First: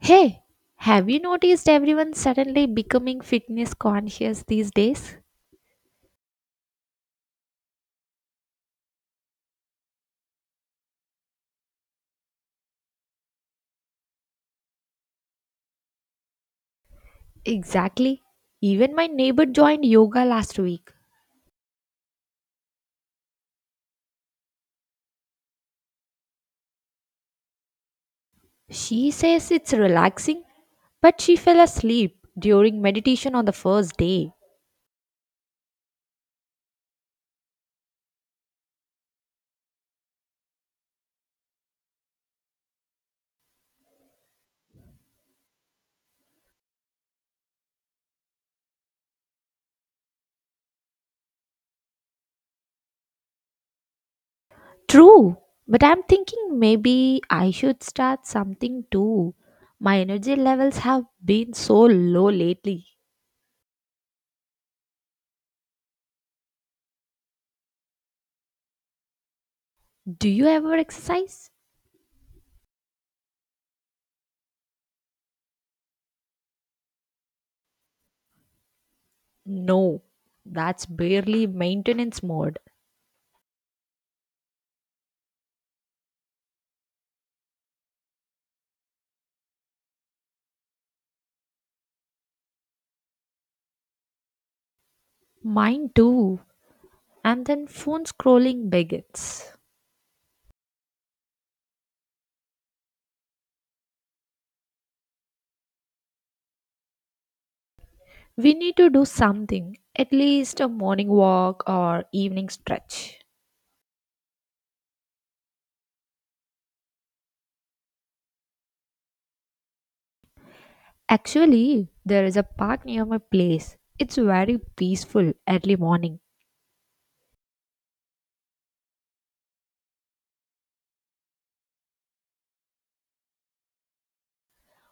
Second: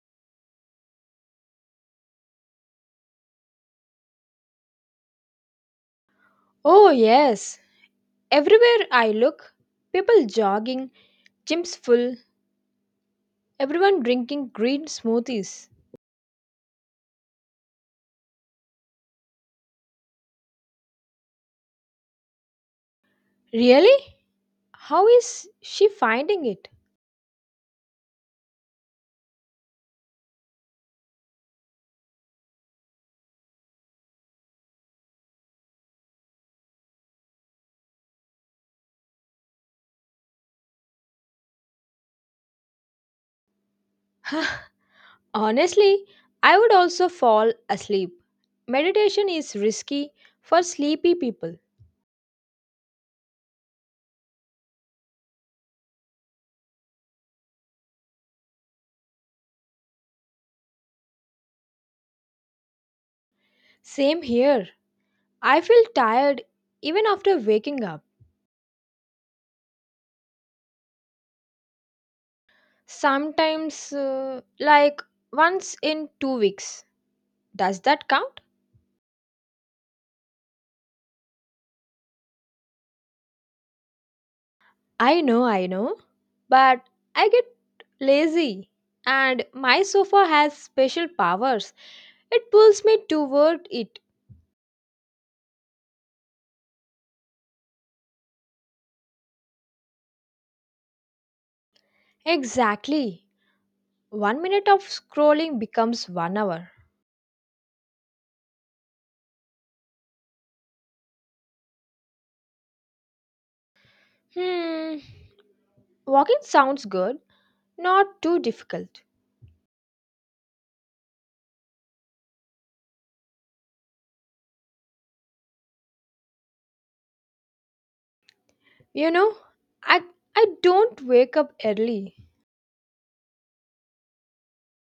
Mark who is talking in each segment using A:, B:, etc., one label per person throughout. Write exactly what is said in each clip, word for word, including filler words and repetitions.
A: Hey, have you noticed everyone suddenly becoming fitness conscious these days?
B: Oh, yes. Everywhere I look, people jogging, gyms full, everyone drinking green smoothies.
A: Exactly. Even my neighbor joined yoga last week.
B: Really? How is she finding it?
A: She says it's relaxing, but she fell asleep during meditation on the first day.
B: Honestly, I would also fall asleep. Meditation is risky for sleepy people.
A: True, but I'm thinking maybe I should start something too. My energy levels have been so low lately.
B: Same here. I feel tired even after waking up.
A: Do you ever exercise?
B: Sometimes, uh, like once in two weeks. Does that count?
A: No, that's barely maintenance mode.
B: I know, I know, but I get lazy and my sofa has special powers. It pulls me toward it.
A: Mine too. And then phone scrolling begins.
B: Exactly. One minute of scrolling becomes one hour.
A: We need to do something, at least a morning walk or evening stretch.
B: Hmm. Walking sounds good, not too difficult.
A: Actually, there is a park near my place. It's very peaceful early morning.
B: You know, I I don't wake up early.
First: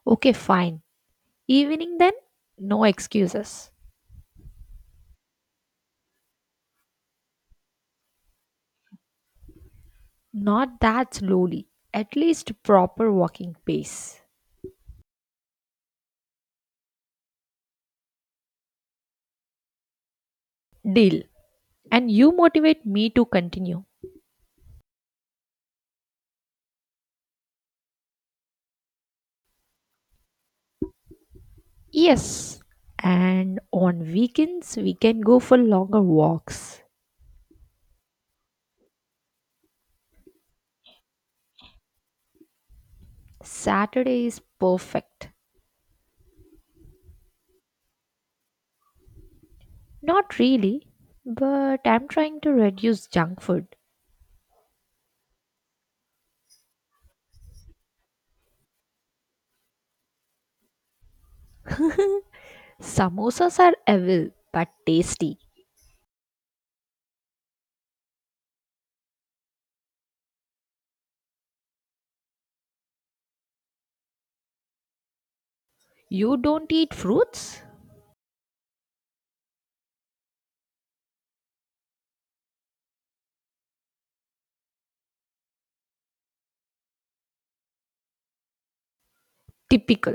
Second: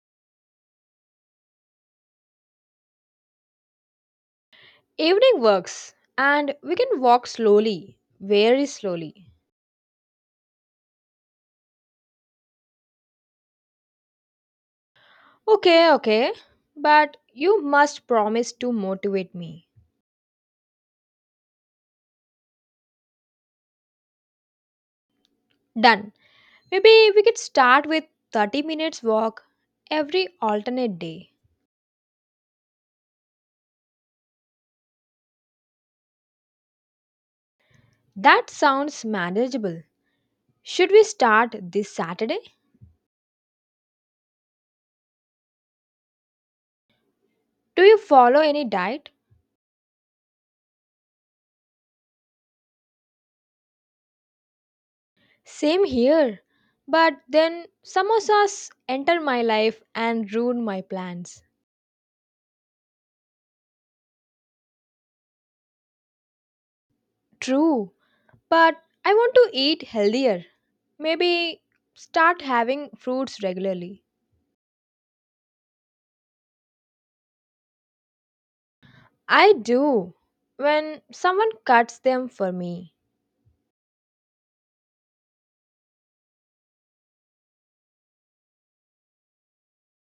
A: Okay, fine. Evening then? No excuses.
B: Evening works and we can walk slowly, very slowly.
A: Not that slowly, at least proper walking pace.
B: Okay, okay. But you must promise to motivate me.
A: Deal. And you motivate me to continue.
B: Done. Maybe we could start with thirty minutes walk every alternate day.
A: Yes. And on weekends, we can go for longer walks.
B: That sounds manageable. Should we start this Saturday?
A: Saturday is perfect.
B: Do you follow any diet?
A: Not really, but I'm trying to reduce junk food.
B: Same here. But then samosas enter my life and ruin my plans.
A: Samosas are evil but tasty.
B: True, but I want to eat healthier. Maybe start having fruits regularly.
A: You don't eat fruits?
B: I do when someone cuts them for me.
A: Typical.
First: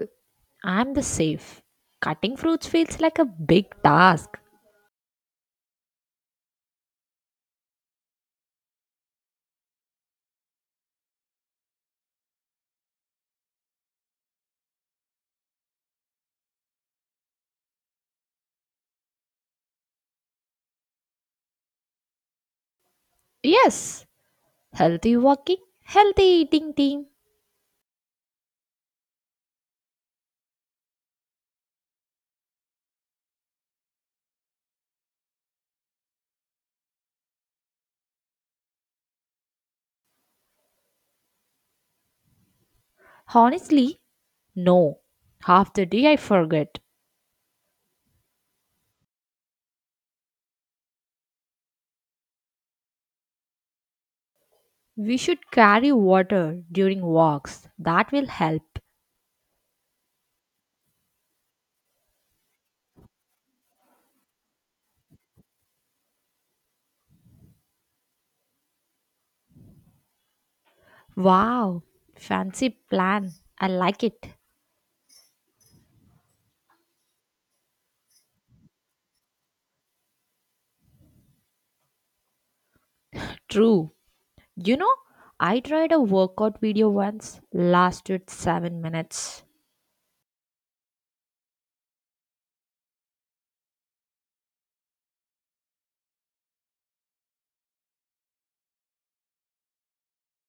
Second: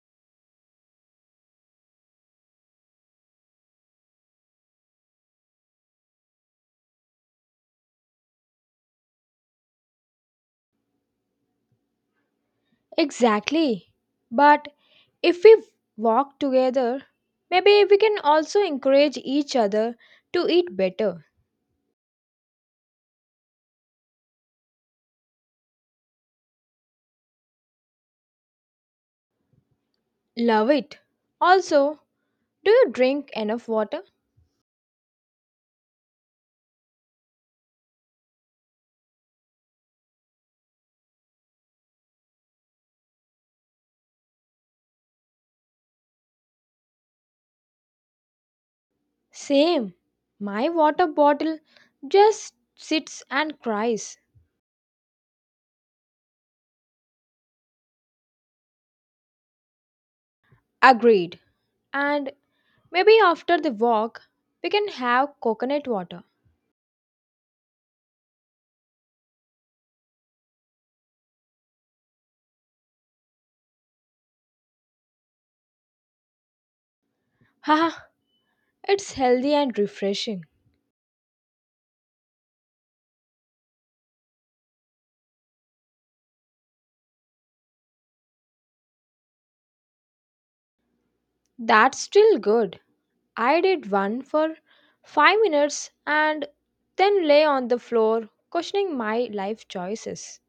A: I'm the safe. Cutting fruits feels like a big task.
B: Exactly. But if we walk together, maybe we can also encourage each other to eat better.
A: Yes, healthy walking, healthy eating team.
B: Love it. Also, do you drink enough water?
A: Honestly, no. Half the day I forget.
B: Same. My water bottle just sits and cries.
A: We should carry water during walks. That will help.
B: Agreed. And maybe after the walk, we can have coconut water.
A: Wow, fancy plan. I like it.
B: Haha, it's healthy and refreshing.
A: True. You know, I tried a workout video once, lasted seven minutes.
B: That's still good. I did one for five minutes and then lay on the floor questioning my life choices.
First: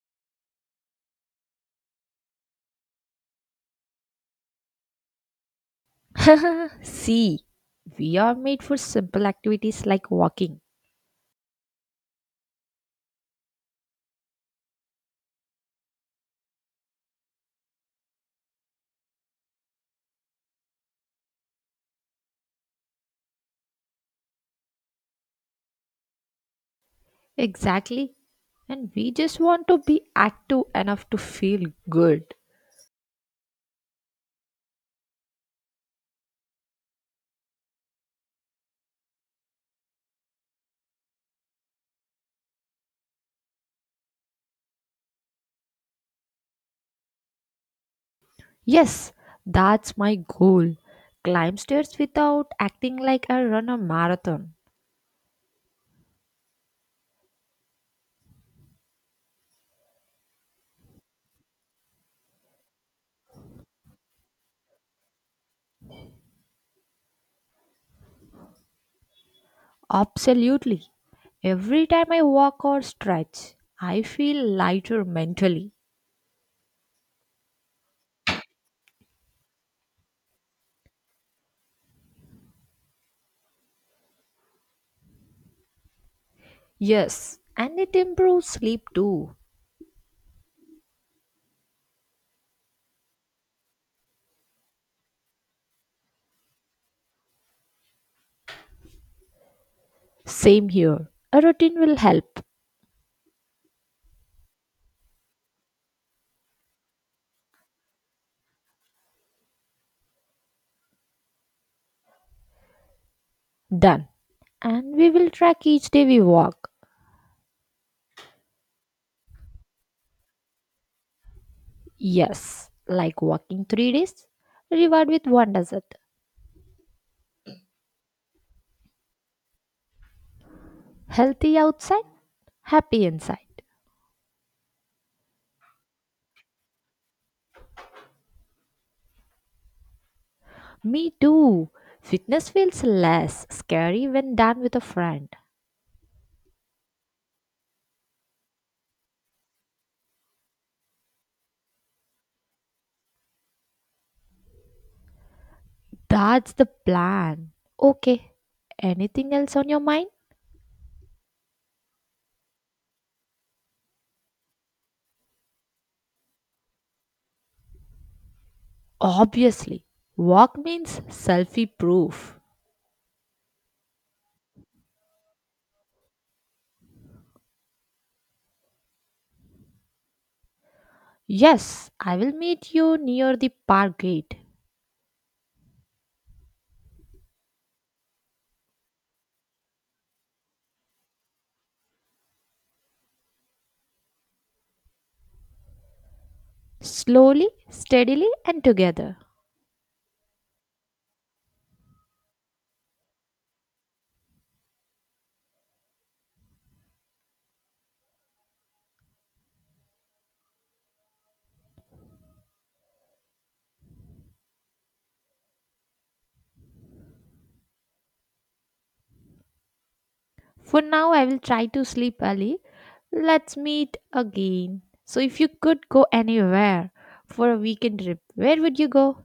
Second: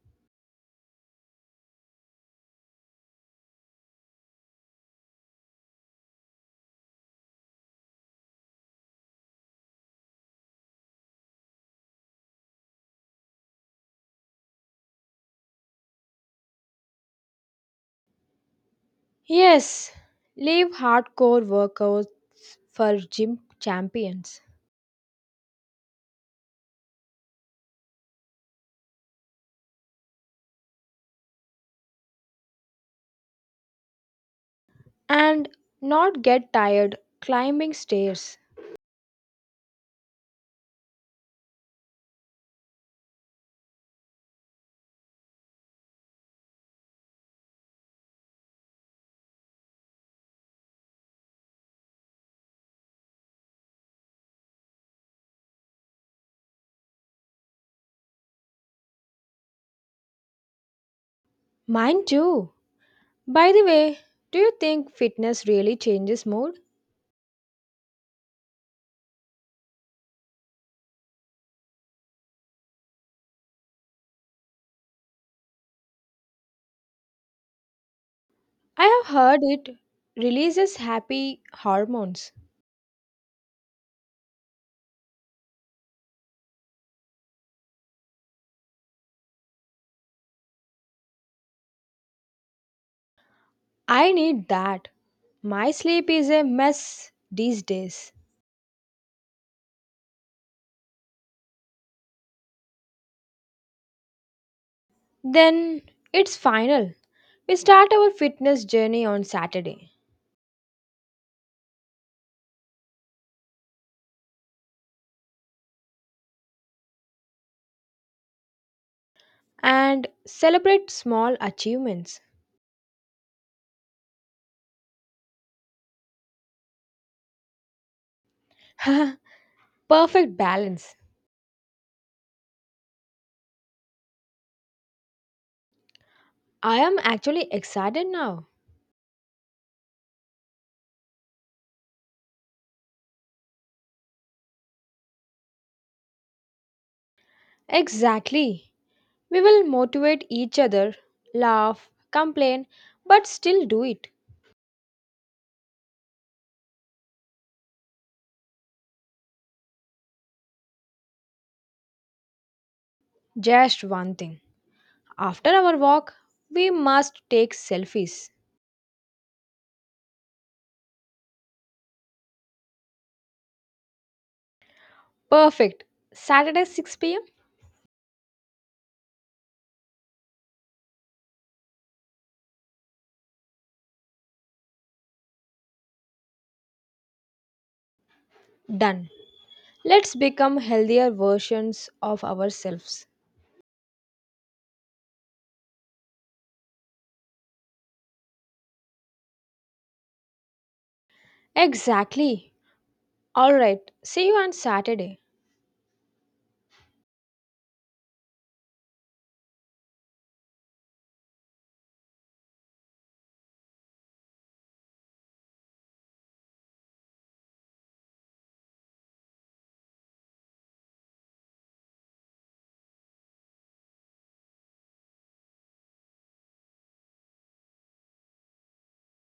A: See, we are made for simple activities like walking.
B: Yes, leave hardcore workouts for gym champions
A: Exactly. And we just want to be active enough to feel good.
B: and not get tired climbing stairs.
A: Yes, that's my goal. Climb stairs without acting like I run a marathon.
B: Mine too. By the way, do you think fitness really changes mood?
A: Absolutely. Every time I walk or stretch, I feel lighter mentally.
B: I have heard it releases happy hormones.
A: Yes, and it improves sleep too.
B: I need that. My sleep is a mess these days.
A: Same here. A routine will help.
B: Then it's final. We start our fitness journey on Saturday
A: Done. And we will track each day we walk.
B: and celebrate small achievements.
A: Yes, like walking three days, reward with one dessert.
B: Perfect balance.
A: Healthy outside, happy inside.
B: I am actually excited now.
A: Me too. Fitness feels less scary when done with a friend.
B: Exactly. We will motivate each other, laugh, complain, but still do it.
A: That's the plan. Okay. Anything else on your mind?
B: Just one thing. After our walk, we must take selfies.
A: Obviously. Walk means selfie proof.
B: Perfect. Saturday six p m?
A: Yes, I will meet you near the park gate.
B: Done. Let's become healthier versions of ourselves.
A: Slowly, steadily, and together.
B: Exactly. All right. See you on Saturday.
A: For now, I will try to sleep early. Let's meet again. So, if you could go anywhere for a weekend trip, where would you go?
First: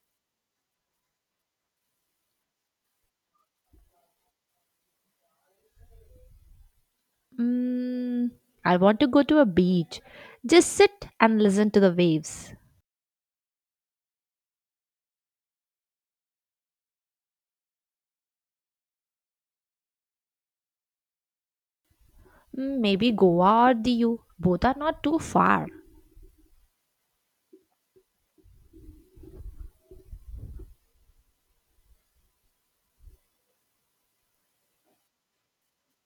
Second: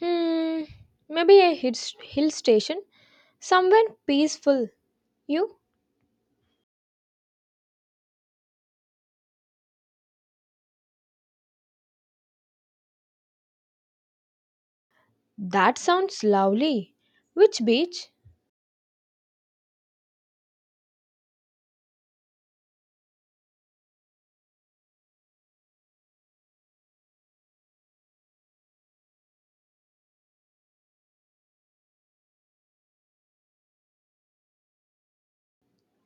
B: Hmm. Maybe a hill hill station somewhere peaceful. You?
A: Mm, I want to go to a beach. Just sit and listen to the waves.
B: That sounds lovely. Which beach?
A: Mm, maybe Goa or Diu. Both are not too far.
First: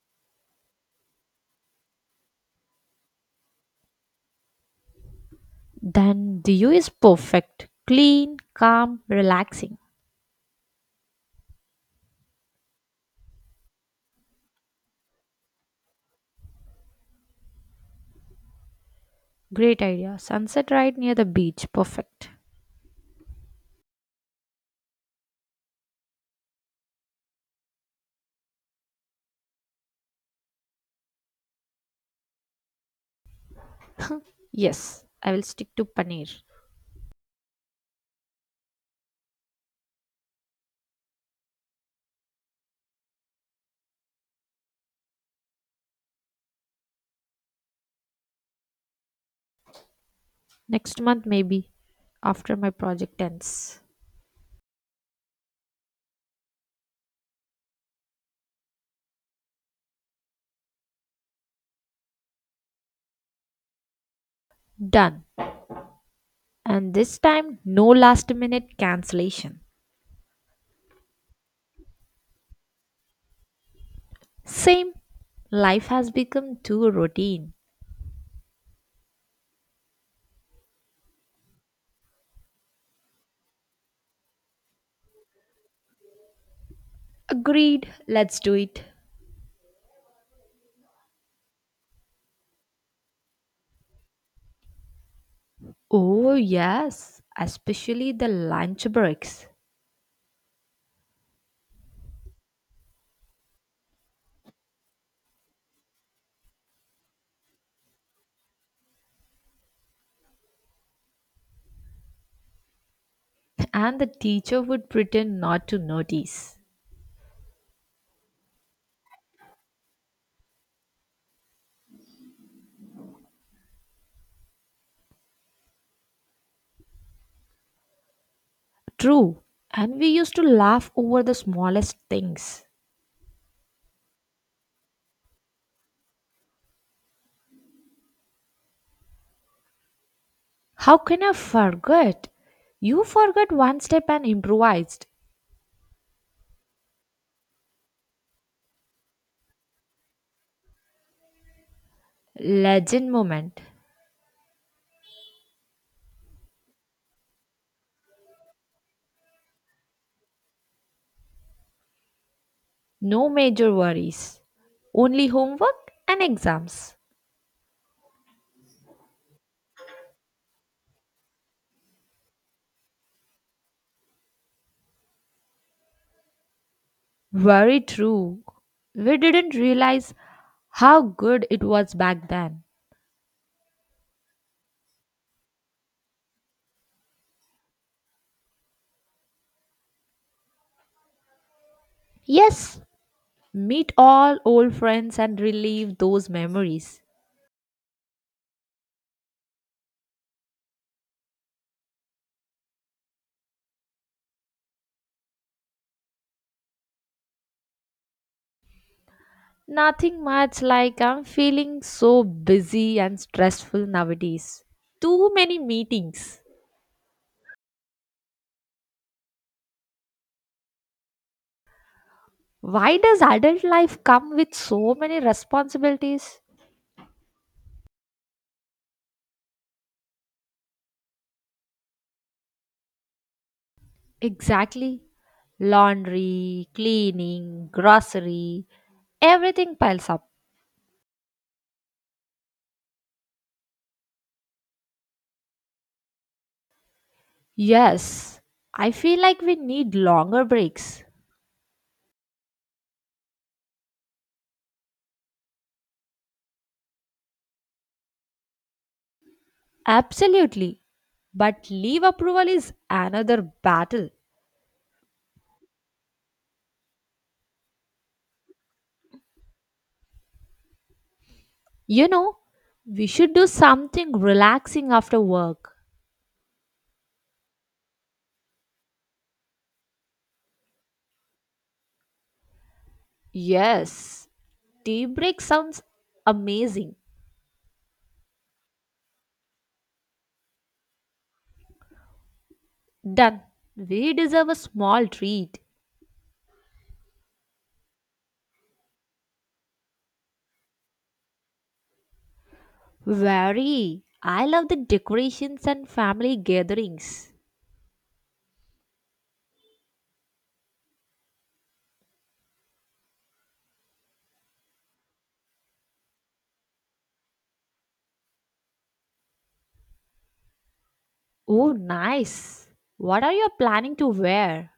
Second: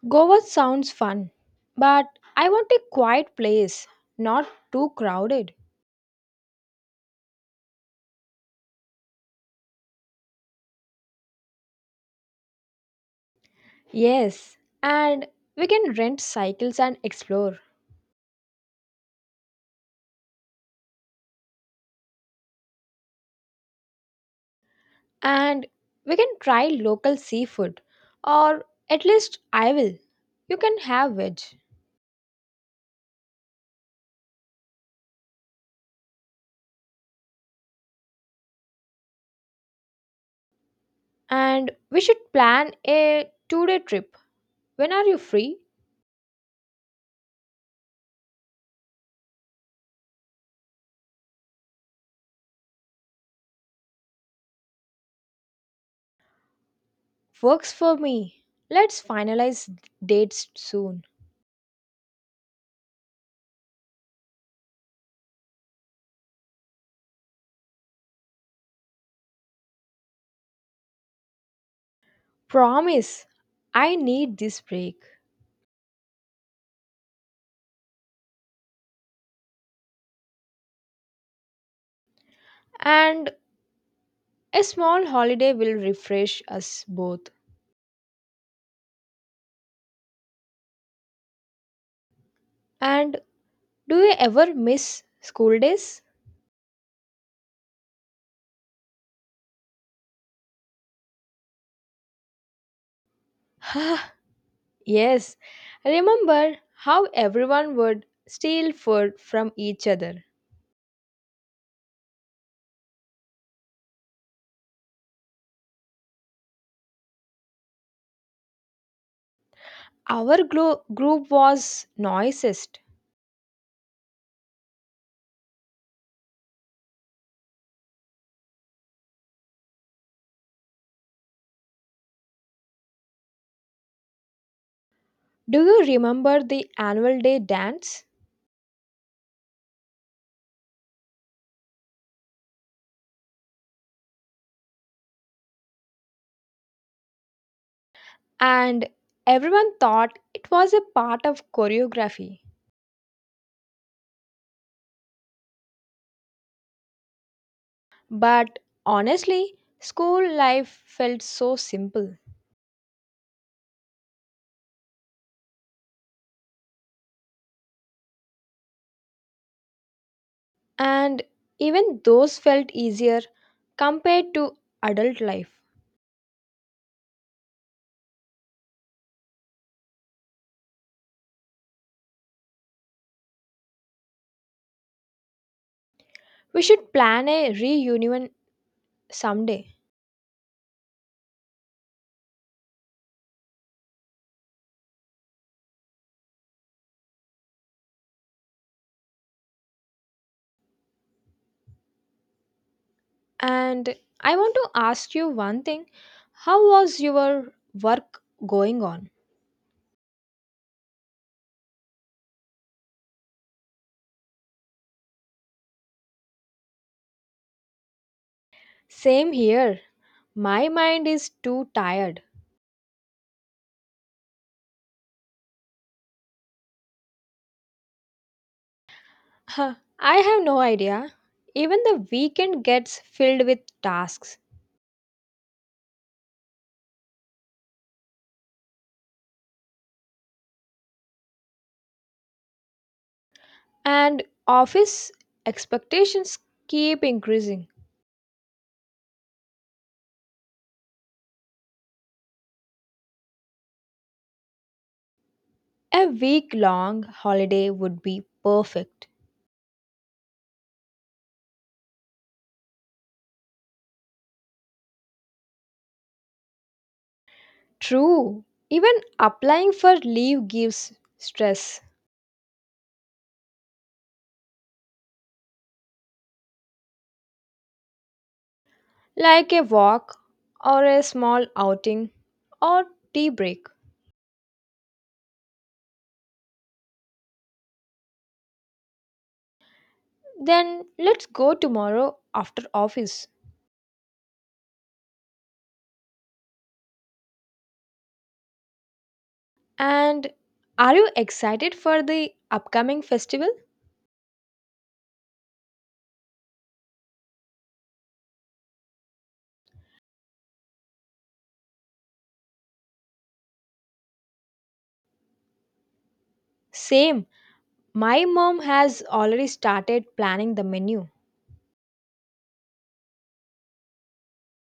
B: Goa sounds fun. But I want a quiet place, not too crowded.
A: Then Diu is perfect. Clean, calm, relaxing.
B: Yes, and we can rent cycles and explore.
A: Great idea. Sunset right near the beach. Perfect.
B: And we can try local seafood. Or at least I will. You can have veg.
A: Yes, I will stick to paneer.
B: And we should plan a two day trip. When are you free?
A: Next month, maybe, after my project ends.
B: Works for me. Let's finalize dates soon.
A: Done. And this time, no last minute cancellation.
B: Promise, I need this
A: Same.
B: break.
A: Life has become too routine.
B: And a small holiday will refresh us both.
A: Agreed. Let's do it.
B: And do you ever miss school days?
A: Oh, yes. Especially the lunch breaks.
B: yes. Remember how everyone would steal food from each other.
A: And the teacher would pretend not to notice.
B: Our glo- group was noisiest.
A: True, and we used to laugh over the smallest things.
B: Do you remember the annual day dance?
A: How can I forget? You forgot one step and improvised.
B: And everyone thought it was a part of choreography.
A: Legend moment.
B: But honestly, school life felt so simple,
A: No major worries. Only homework and exams.
B: and even those felt easier compared to adult life.
A: Very true. We didn't realize how good it was back then.
B: We should plan a reunion someday.
A: Yes, meet all old friends and relive those memories.
B: And I want to ask you one thing, how was your work going on?
A: Nothing much, like I'm feeling so busy and stressful nowadays. Too many meetings.
B: Same here. My mind is too tired.
A: Why does adult life come with so many responsibilities?
B: Huh, I have no idea. Even the weekend gets filled with tasks,
A: Exactly. Laundry, cleaning, grocery, everything piles up.
B: and office expectations keep increasing.
A: Yes, I feel like we need longer breaks.
B: A week long holiday would be perfect.
A: Absolutely. But leave approval is another battle.
B: True, even applying for leave gives stress,
A: You know, we should do something relaxing after work.
B: like a walk or a small outing or tea break.
A: Yes, tea break sounds amazing.
B: Then let's go tomorrow after office.
A: Done. We deserve a small treat.
B: And are you excited for the upcoming festival?
A: Very. I love the decorations and family gatherings.
B: Same. My mom has already started planning the menu.
A: Oh, nice. What are you planning to wear?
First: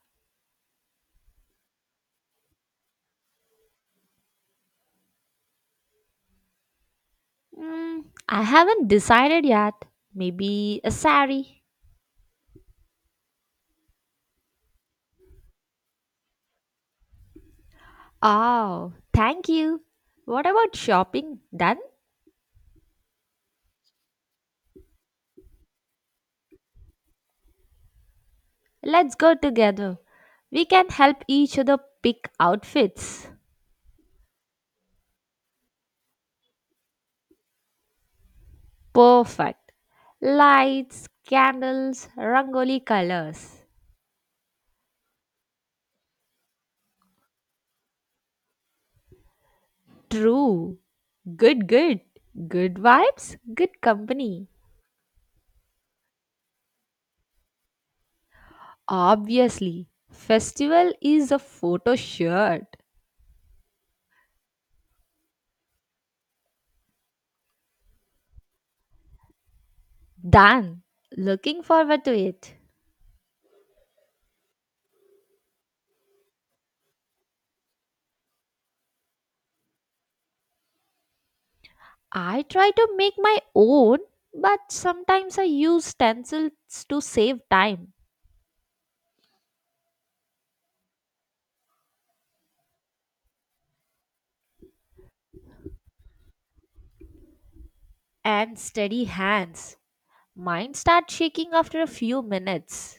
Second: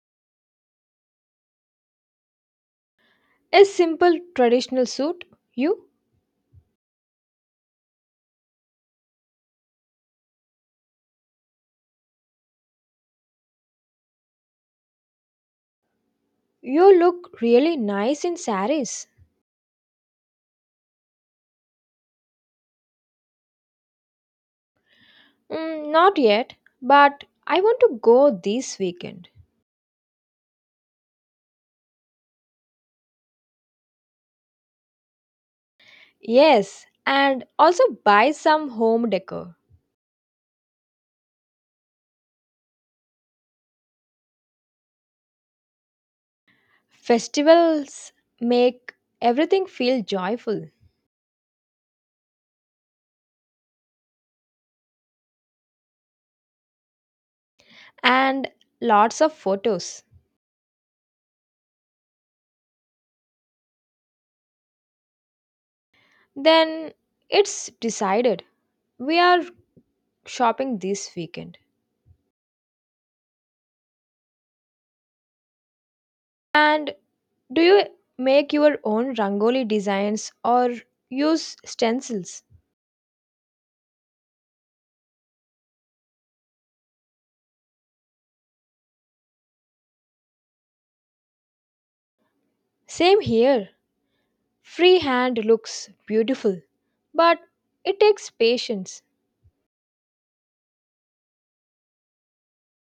B: A simple traditional suit. You
A: Mm, I haven't decided yet. Maybe a sari.
B: you look really nice in
A: Oh,
B: saris.
A: thank you. What about shopping? Done?
B: Mm, not yet, but I want to go this
A: Let's
B: weekend.
A: go together. We can help each other pick outfits.
B: Yes, and also buy some home decor.
A: Perfect. Lights, candles, rangoli colors.
B: Festivals make everything feel joyful
A: True. Good, good. Good vibes, good company.
B: and lots of
A: Obviously,
B: photos.
A: festival is a photo shirt.
B: Then it's decided. We are shopping
A: Done.
B: this weekend.
A: Looking forward to it.
B: And do you make your own rangoli designs or use stencils?
A: I try to make my own, but sometimes I use stencils to save time
B: Same here. Freehand looks beautiful, but it takes
A: and
B: patience.
A: steady hands. Mine start shaking after a few minutes.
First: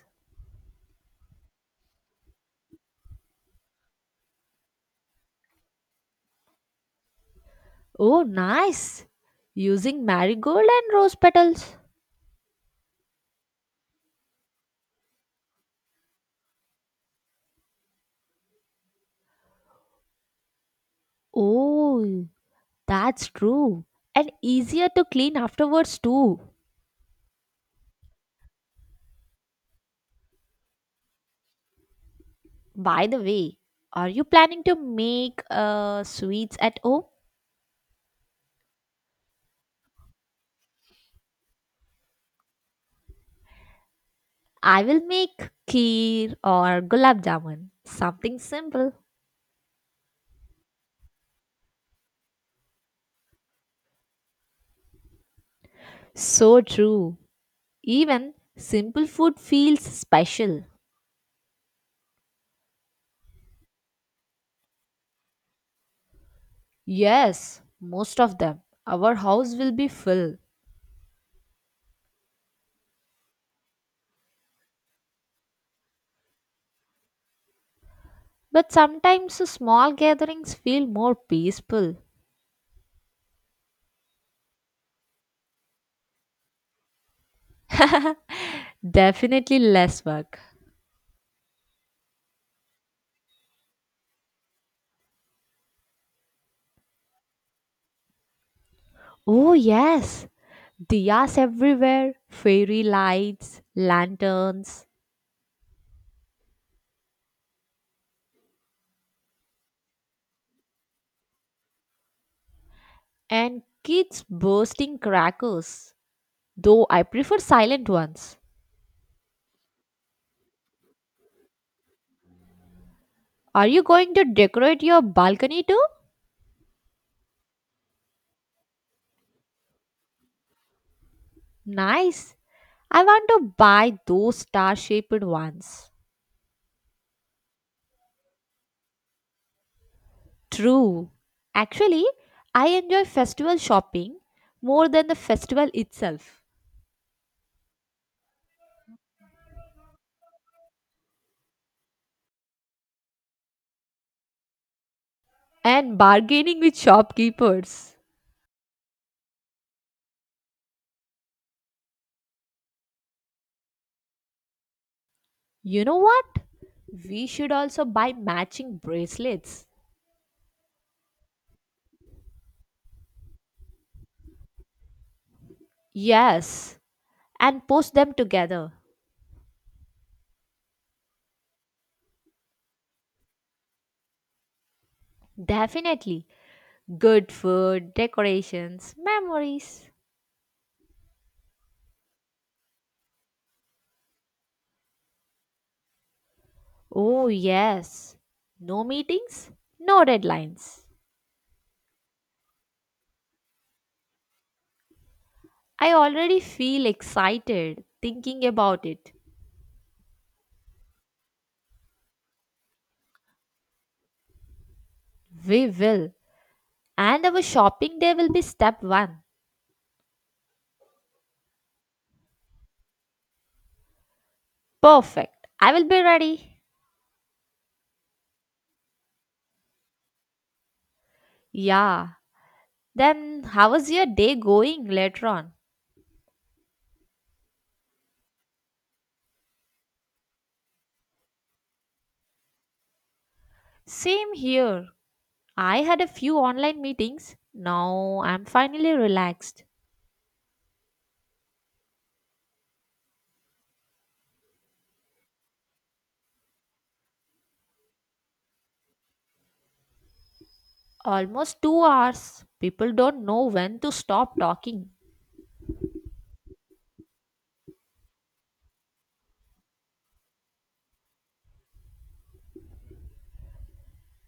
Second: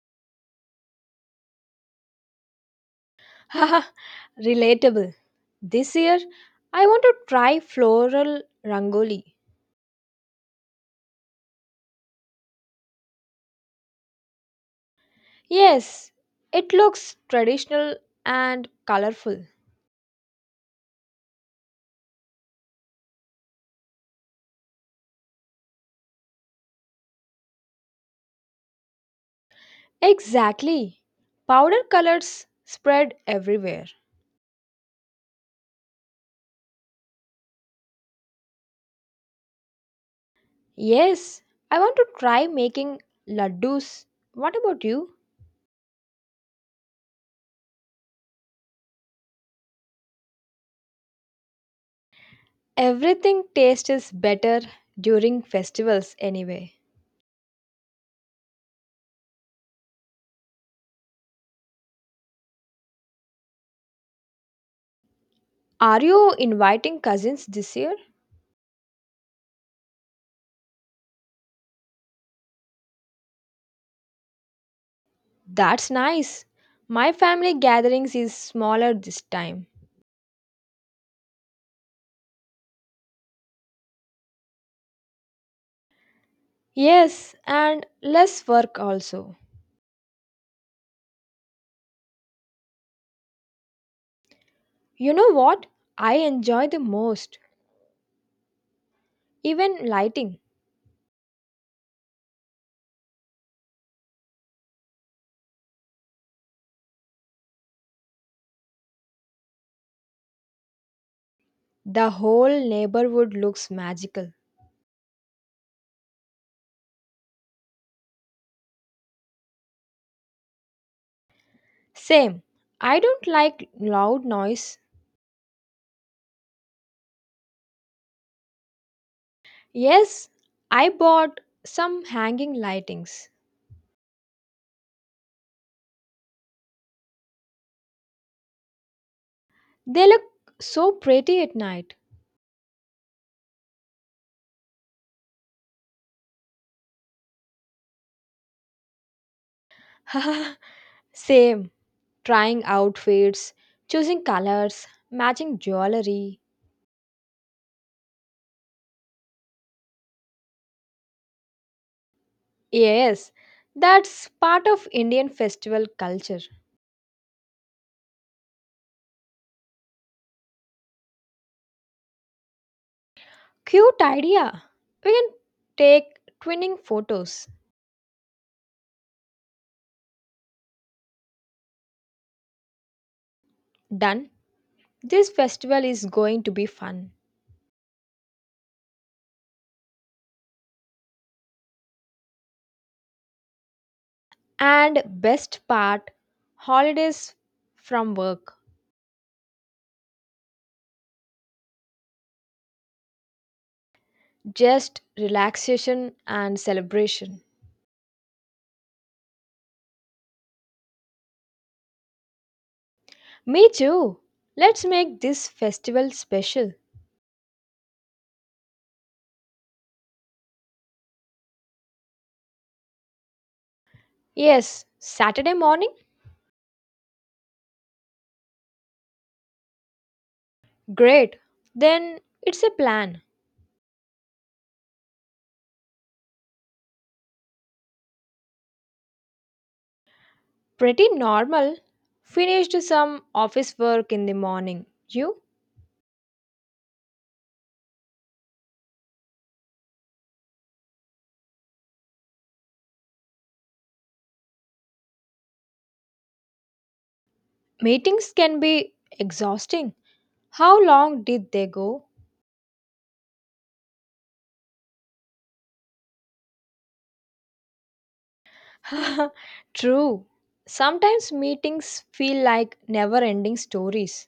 B: Haha, relatable. This year, I want to try
A: Oh,
B: floral
A: nice!
B: rangoli.
A: Using marigold and rose petals.
B: Yes, it looks traditional and colorful.
A: Oh, that's true. And easier to clean afterwards, too.
B: Exactly. Powder colors
A: By
B: spread
A: the way,
B: everywhere.
A: are you planning to make uh, sweets at home?
B: Yes, I want to try making laddus. What
A: I
B: about
A: will
B: you?
A: make kheer or gulab jamun. Something simple.
B: Everything tastes better during festivals
A: So
B: anyway.
A: true. Even simple food feels special.
B: Are you inviting cousins
A: Yes,
B: this year?
A: most of them. Our house will be full.
B: That's nice. My family gatherings is
A: But
B: smaller this
A: sometimes
B: time.
A: small gatherings feel more peaceful.
B: Yes, and less work also.
A: Definitely less work.
B: You know what? I enjoy the most.
A: Oh,
B: Even
A: yes.
B: lighting.
A: Diyas everywhere, fairy lights, lanterns,
B: The whole neighborhood
A: and
B: looks
A: kids
B: magical.
A: bursting crackers. Though I prefer silent ones.
B: Same. I don't
A: Are
B: like
A: you going
B: loud
A: to
B: noise.
A: decorate your balcony too?
B: Yes, I bought some
A: Nice.
B: hanging
A: I want
B: lightings.
A: to buy those star shaped ones.
B: They look so
A: True.
B: pretty at night.
A: Actually, I enjoy festival shopping more than the festival itself.
B: Same. Trying outfits, choosing colors, matching
A: And
B: jewelry.
A: bargaining with shopkeepers.
B: Yes, that's part of Indian
A: You
B: festival
A: know what?
B: culture.
A: We should also buy matching bracelets.
B: Cute idea. We can take
A: Yes,
B: twinning photos.
A: and post them together.
B: Done. This festival is
A: Definitely.
B: going to be fun.
A: Good food, decorations, memories.
B: And best part,
A: Oh,
B: holidays from
A: yes.
B: work.
A: No meetings, no deadlines.
B: Just
A: I
B: relaxation
A: already
B: and
A: feel
B: celebration.
A: excited thinking about it.
B: Me too. Let's make this
A: We
B: festival
A: will.
B: special.
A: And our shopping day will be step one.
B: Yes,
A: Perfect.
B: Saturday
A: I will
B: morning?
A: be ready.
B: Great.
A: Yeah.
B: Then it's a plan.
A: Then, how was your day going later on?
B: Pretty normal. Finished some office work in the
A: Same
B: morning.
A: here.
B: You?
A: I had a few online meetings. Now I'm finally relaxed.
B: Meetings can be exhausting. How long did
A: Almost
B: they
A: two
B: go?
A: hours. People don't know when to stop talking.
B: True. Sometimes meetings feel like never ending stories.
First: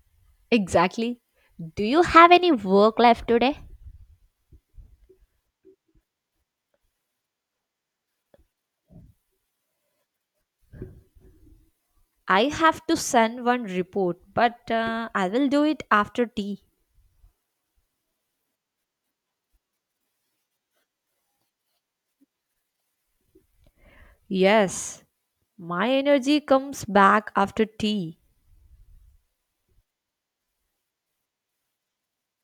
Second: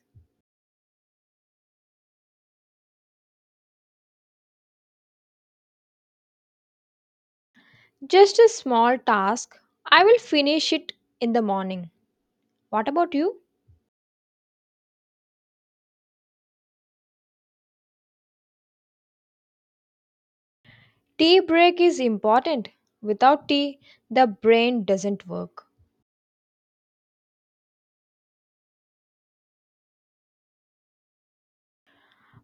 A: Exactly. Do you have any work left today?
B: Just a small task. I will finish it in the morning.
A: I have
B: What
A: to
B: about you?
A: send one report, but uh, I will do it after tea.
B: Tea break is important. Without tea, the brain
A: Yes,
B: doesn't work.
A: my energy comes back after tea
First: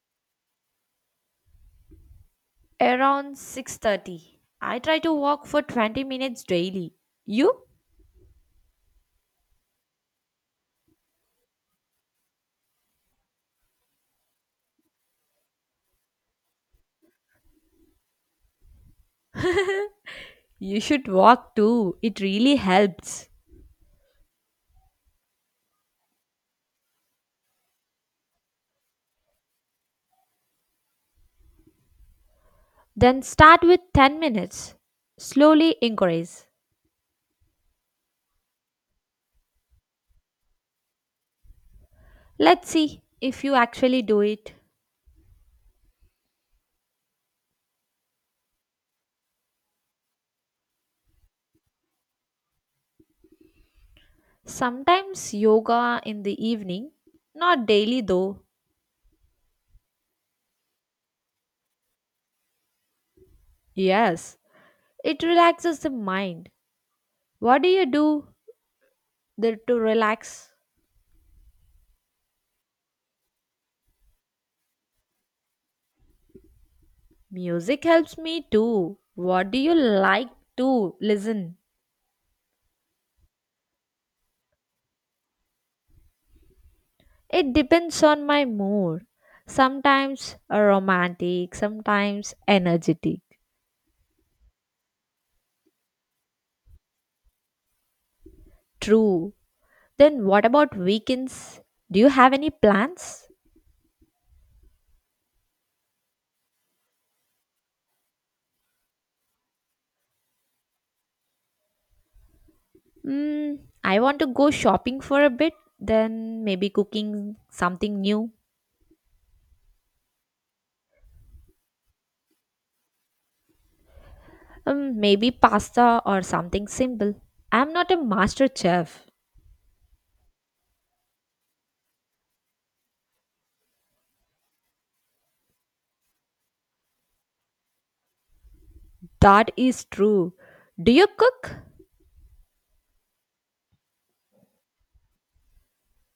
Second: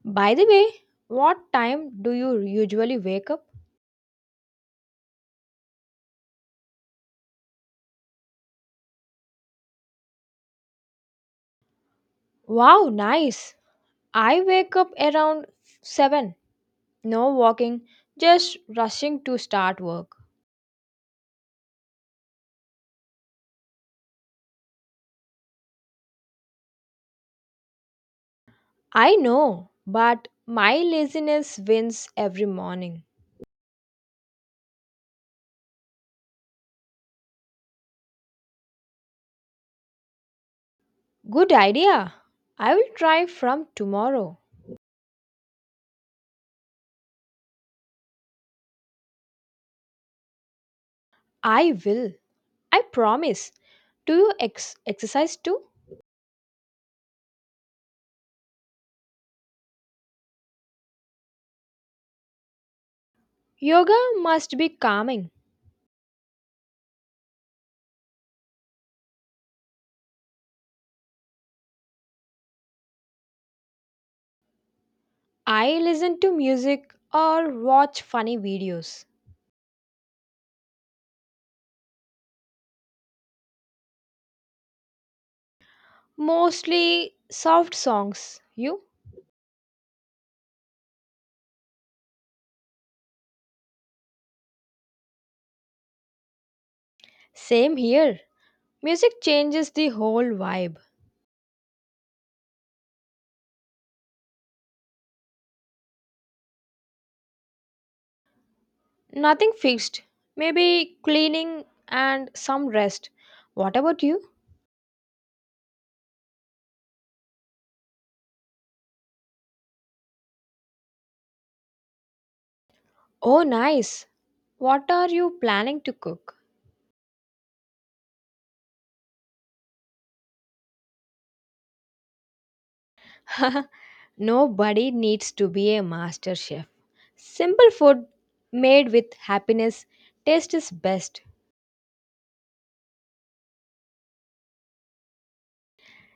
B: By the way, what time do you usually wake
A: around
B: up?
A: six thirty. I try to walk for twenty minutes daily. You?
B: Wow, nice. I wake up around seven. No walking, just rushing to start work.
A: You should walk too, it really helps.
B: I know, but my laziness wins every morning.
A: Then start with ten minutes. Slowly increase.
B: Good idea.
A: Let's
B: I will
A: see
B: try
A: if you
B: from
A: actually do
B: tomorrow.
A: it.
B: I will. I promise. Do you ex-
A: Sometimes
B: exercise too?
A: yoga in the evening, not daily though.
B: Yoga
A: Yes,
B: must be
A: it
B: calming.
A: relaxes the mind. What do you do there to relax?
B: I listen to music or
A: Music
B: watch
A: helps
B: funny
A: me too.
B: videos.
A: What do you like to listen?
B: Mostly
A: It
B: soft
A: depends on
B: songs.
A: my
B: You?
A: mood. Sometimes romantic, sometimes energetic.
B: Same here. Music
A: True.
B: changes the whole
A: Then what about
B: vibe.
A: weekends? Do you have any plans?
B: Nothing fixed. Maybe cleaning and some rest.
A: Mm,
B: What
A: I
B: about
A: want to
B: you?
A: go shopping for a bit, then maybe cooking something new.
B: Oh, nice. What
A: Um,
B: are
A: maybe
B: you planning to
A: pasta or
B: cook?
A: something simple. I'm not a master chef.
B: Nobody needs to be a master chef. Simple food made with
A: That
B: happiness
A: is true.
B: taste is
A: Do you
B: best.
A: cook?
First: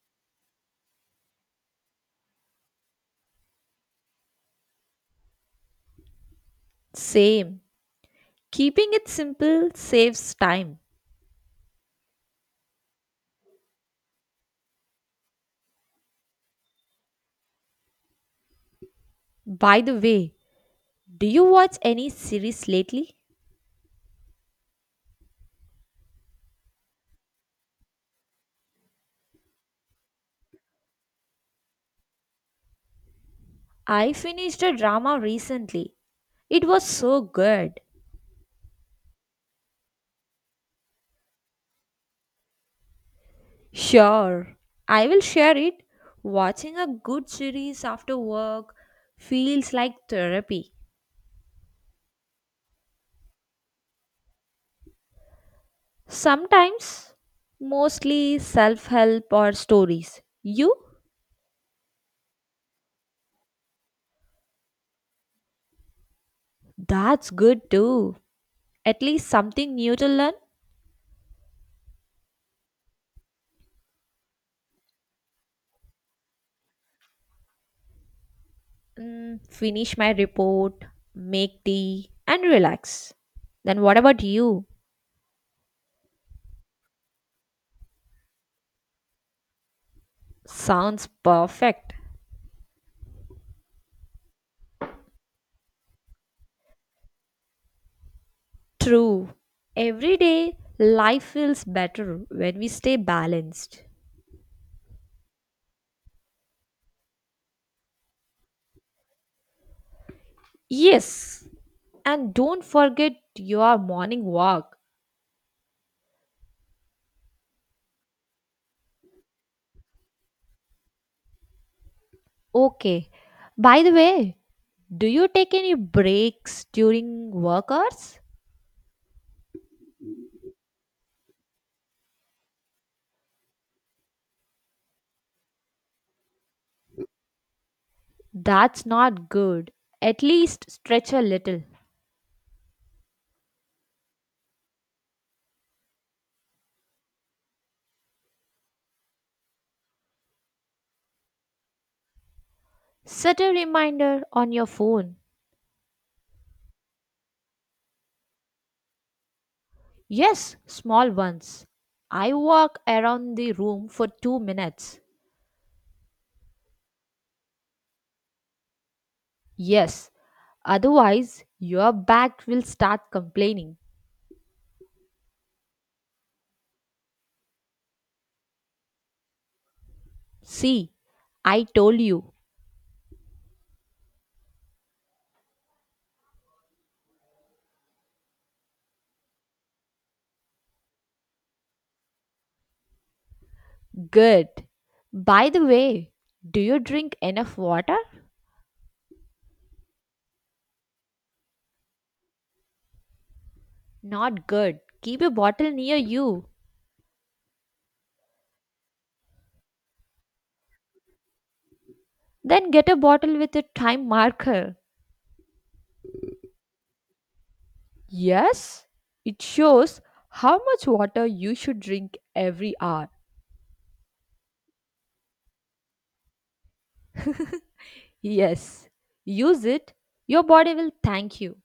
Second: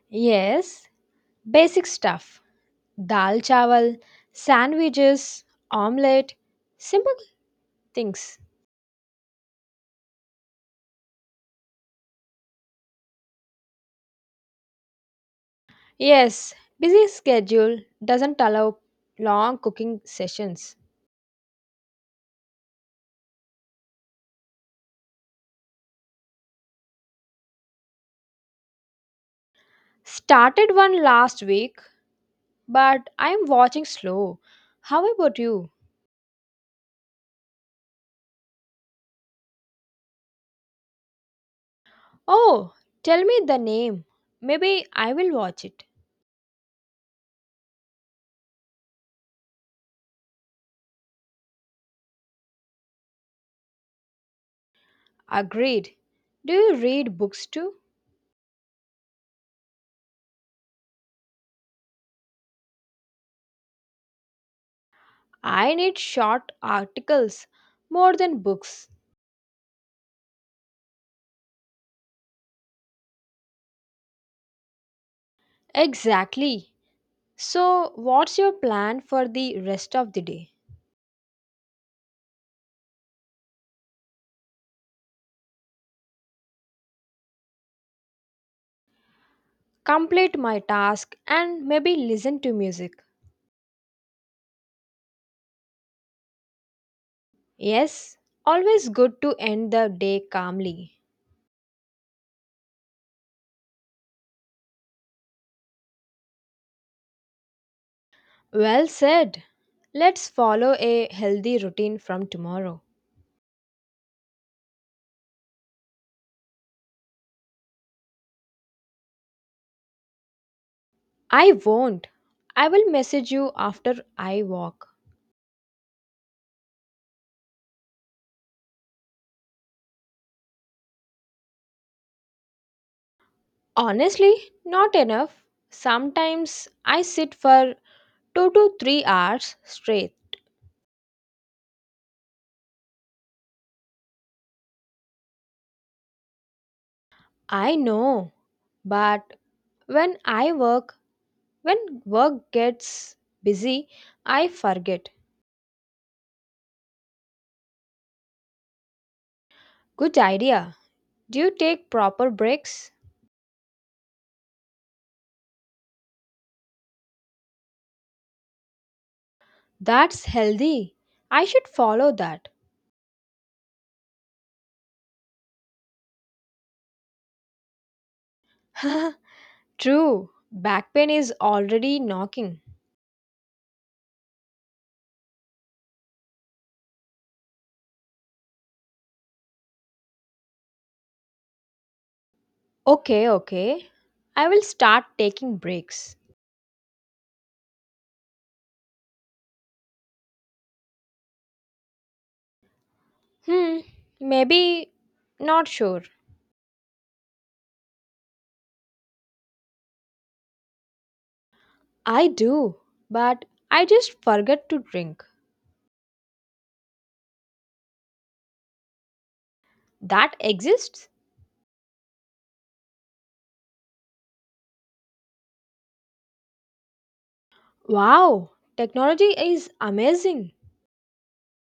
B: Yes, basic stuff. Dal chawal, sandwiches, omelette, simple
A: Same.
B: things.
A: Keeping it simple saves time.
B: Yes, busy schedule doesn't allow long
A: By the
B: cooking
A: way,
B: sessions.
A: do you watch any series lately?
B: Started one last week, but I'm watching
A: I
B: slow.
A: finished a
B: How
A: drama
B: about you?
A: recently. It was so good.
B: Oh, tell me the name.
A: Sure,
B: Maybe
A: I
B: I
A: will
B: will
A: share
B: watch
A: it.
B: it.
A: Watching a good series after work feels like therapy.
B: Agreed. Do you
A: Sometimes,
B: read books too?
A: mostly self help or stories. You?
B: I need short
A: That's
B: articles
A: good
B: more
A: too.
B: than books.
A: At least something new to learn.
B: Exactly. So, what's your plan for
A: Mm,
B: the rest
A: finish my
B: of the day?
A: report, make tea, and relax. Then, what about you?
B: Complete my
A: Sounds
B: task and
A: perfect.
B: maybe listen to music. Yes, always good
A: True.
B: to end the
A: Every
B: day
A: day,
B: calmly.
A: life feels better when we stay balanced.
B: Well said. Let's follow a
A: Yes,
B: healthy routine from
A: and don't
B: tomorrow.
A: forget your morning walk.
B: I won't. I will
A: Okay.
B: message you
A: By the
B: after
A: way,
B: I walk.
A: do you take any breaks during work hours?
B: Honestly, not enough. Sometimes I sit for two to
A: That's
B: three
A: not
B: hours
A: good.
B: straight.
A: At least stretch a little.
B: I know, but when I work, when work gets
A: Set a
B: busy,
A: reminder
B: I
A: on your
B: forget.
A: phone.
B: Good
A: Yes,
B: idea.
A: small
B: Do you
A: ones.
B: take proper
A: I walk
B: breaks?
A: around the room for two minutes. Yes,
B: That's healthy.
A: otherwise
B: I should
A: your
B: follow
A: back
B: that.
A: will start complaining.
B: True.
A: See,
B: Back pain is
A: I
B: already
A: told you.
B: knocking. Okay, okay. I
A: Good.
B: will start
A: By
B: taking
A: the way,
B: breaks.
A: do you drink enough water?
B: Hmm,
A: Not good.
B: maybe
A: Keep a
B: not
A: bottle near
B: sure.
A: you.
B: I
A: Then
B: do,
A: get a bottle
B: but
A: with a
B: I
A: time
B: just forget
A: marker.
B: to drink.
A: Yes, it shows
B: That
A: how much
B: exists?
A: water you should drink every hour.
B: Wow,
A: Yes.
B: technology
A: Use
B: is
A: it. Your
B: amazing.
A: body will thank you.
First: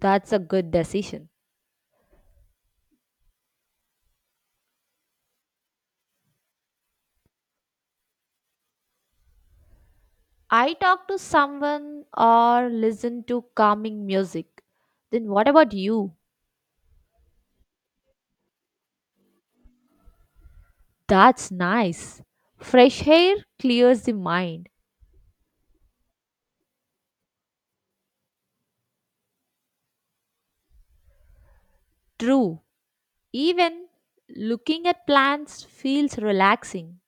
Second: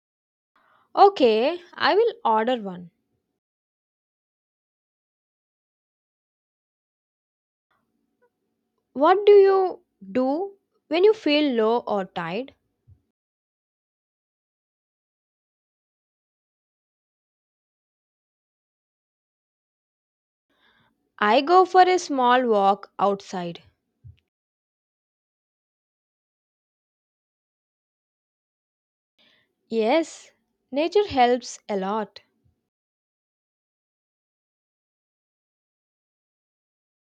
A: That's a good decision.
B: Okay, I will order one. What do you do
A: I
B: when
A: talk
B: you
A: to
B: feel low or
A: someone
B: tired?
A: or listen to calming music. Then what about you?
B: I
A: That's
B: go for a
A: nice.
B: small walk
A: Fresh air
B: outside.
A: clears the mind.
B: Yes, nature helps a lot.
A: True, even looking at plants feels relaxing.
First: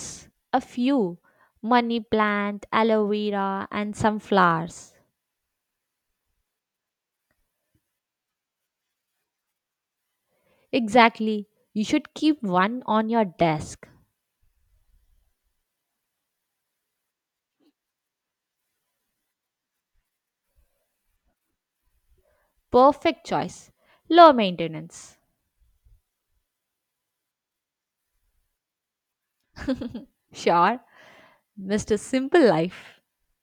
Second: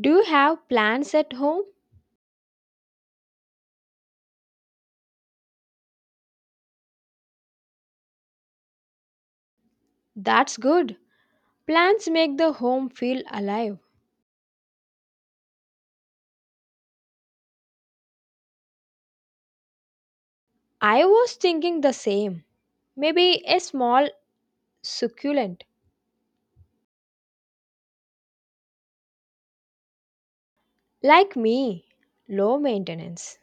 B: Do you
A: a
B: have plants
A: few
B: at home?
A: money plant, aloe vera, and some flowers.
B: That's good.
A: Exactly, you
B: Plants
A: should
B: make
A: keep
B: the
A: one
B: home
A: on
B: feel
A: your
B: alive.
A: desk.
B: I was thinking the same.
A: Perfect
B: Maybe a
A: choice.
B: small
A: Low maintenance.
B: succulent.
A: Sure,
B: Like me,
A: mister Simple
B: low
A: Life.
B: maintenance.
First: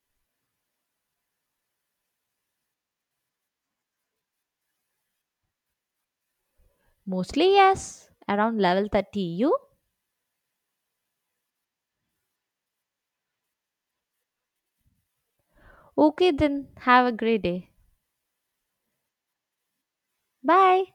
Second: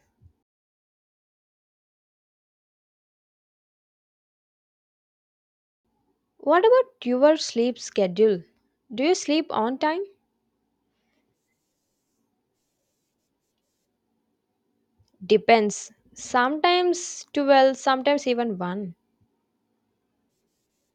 B: What about your
A: Mostly
B: sleep
A: yes,
B: schedule?
A: around level
B: Do you
A: thirty.
B: sleep
A: You?
B: on time? Depends.
A: Okay, then have a
B: Sometimes
A: great day.
B: twelve, sometimes even one.
A: Bye.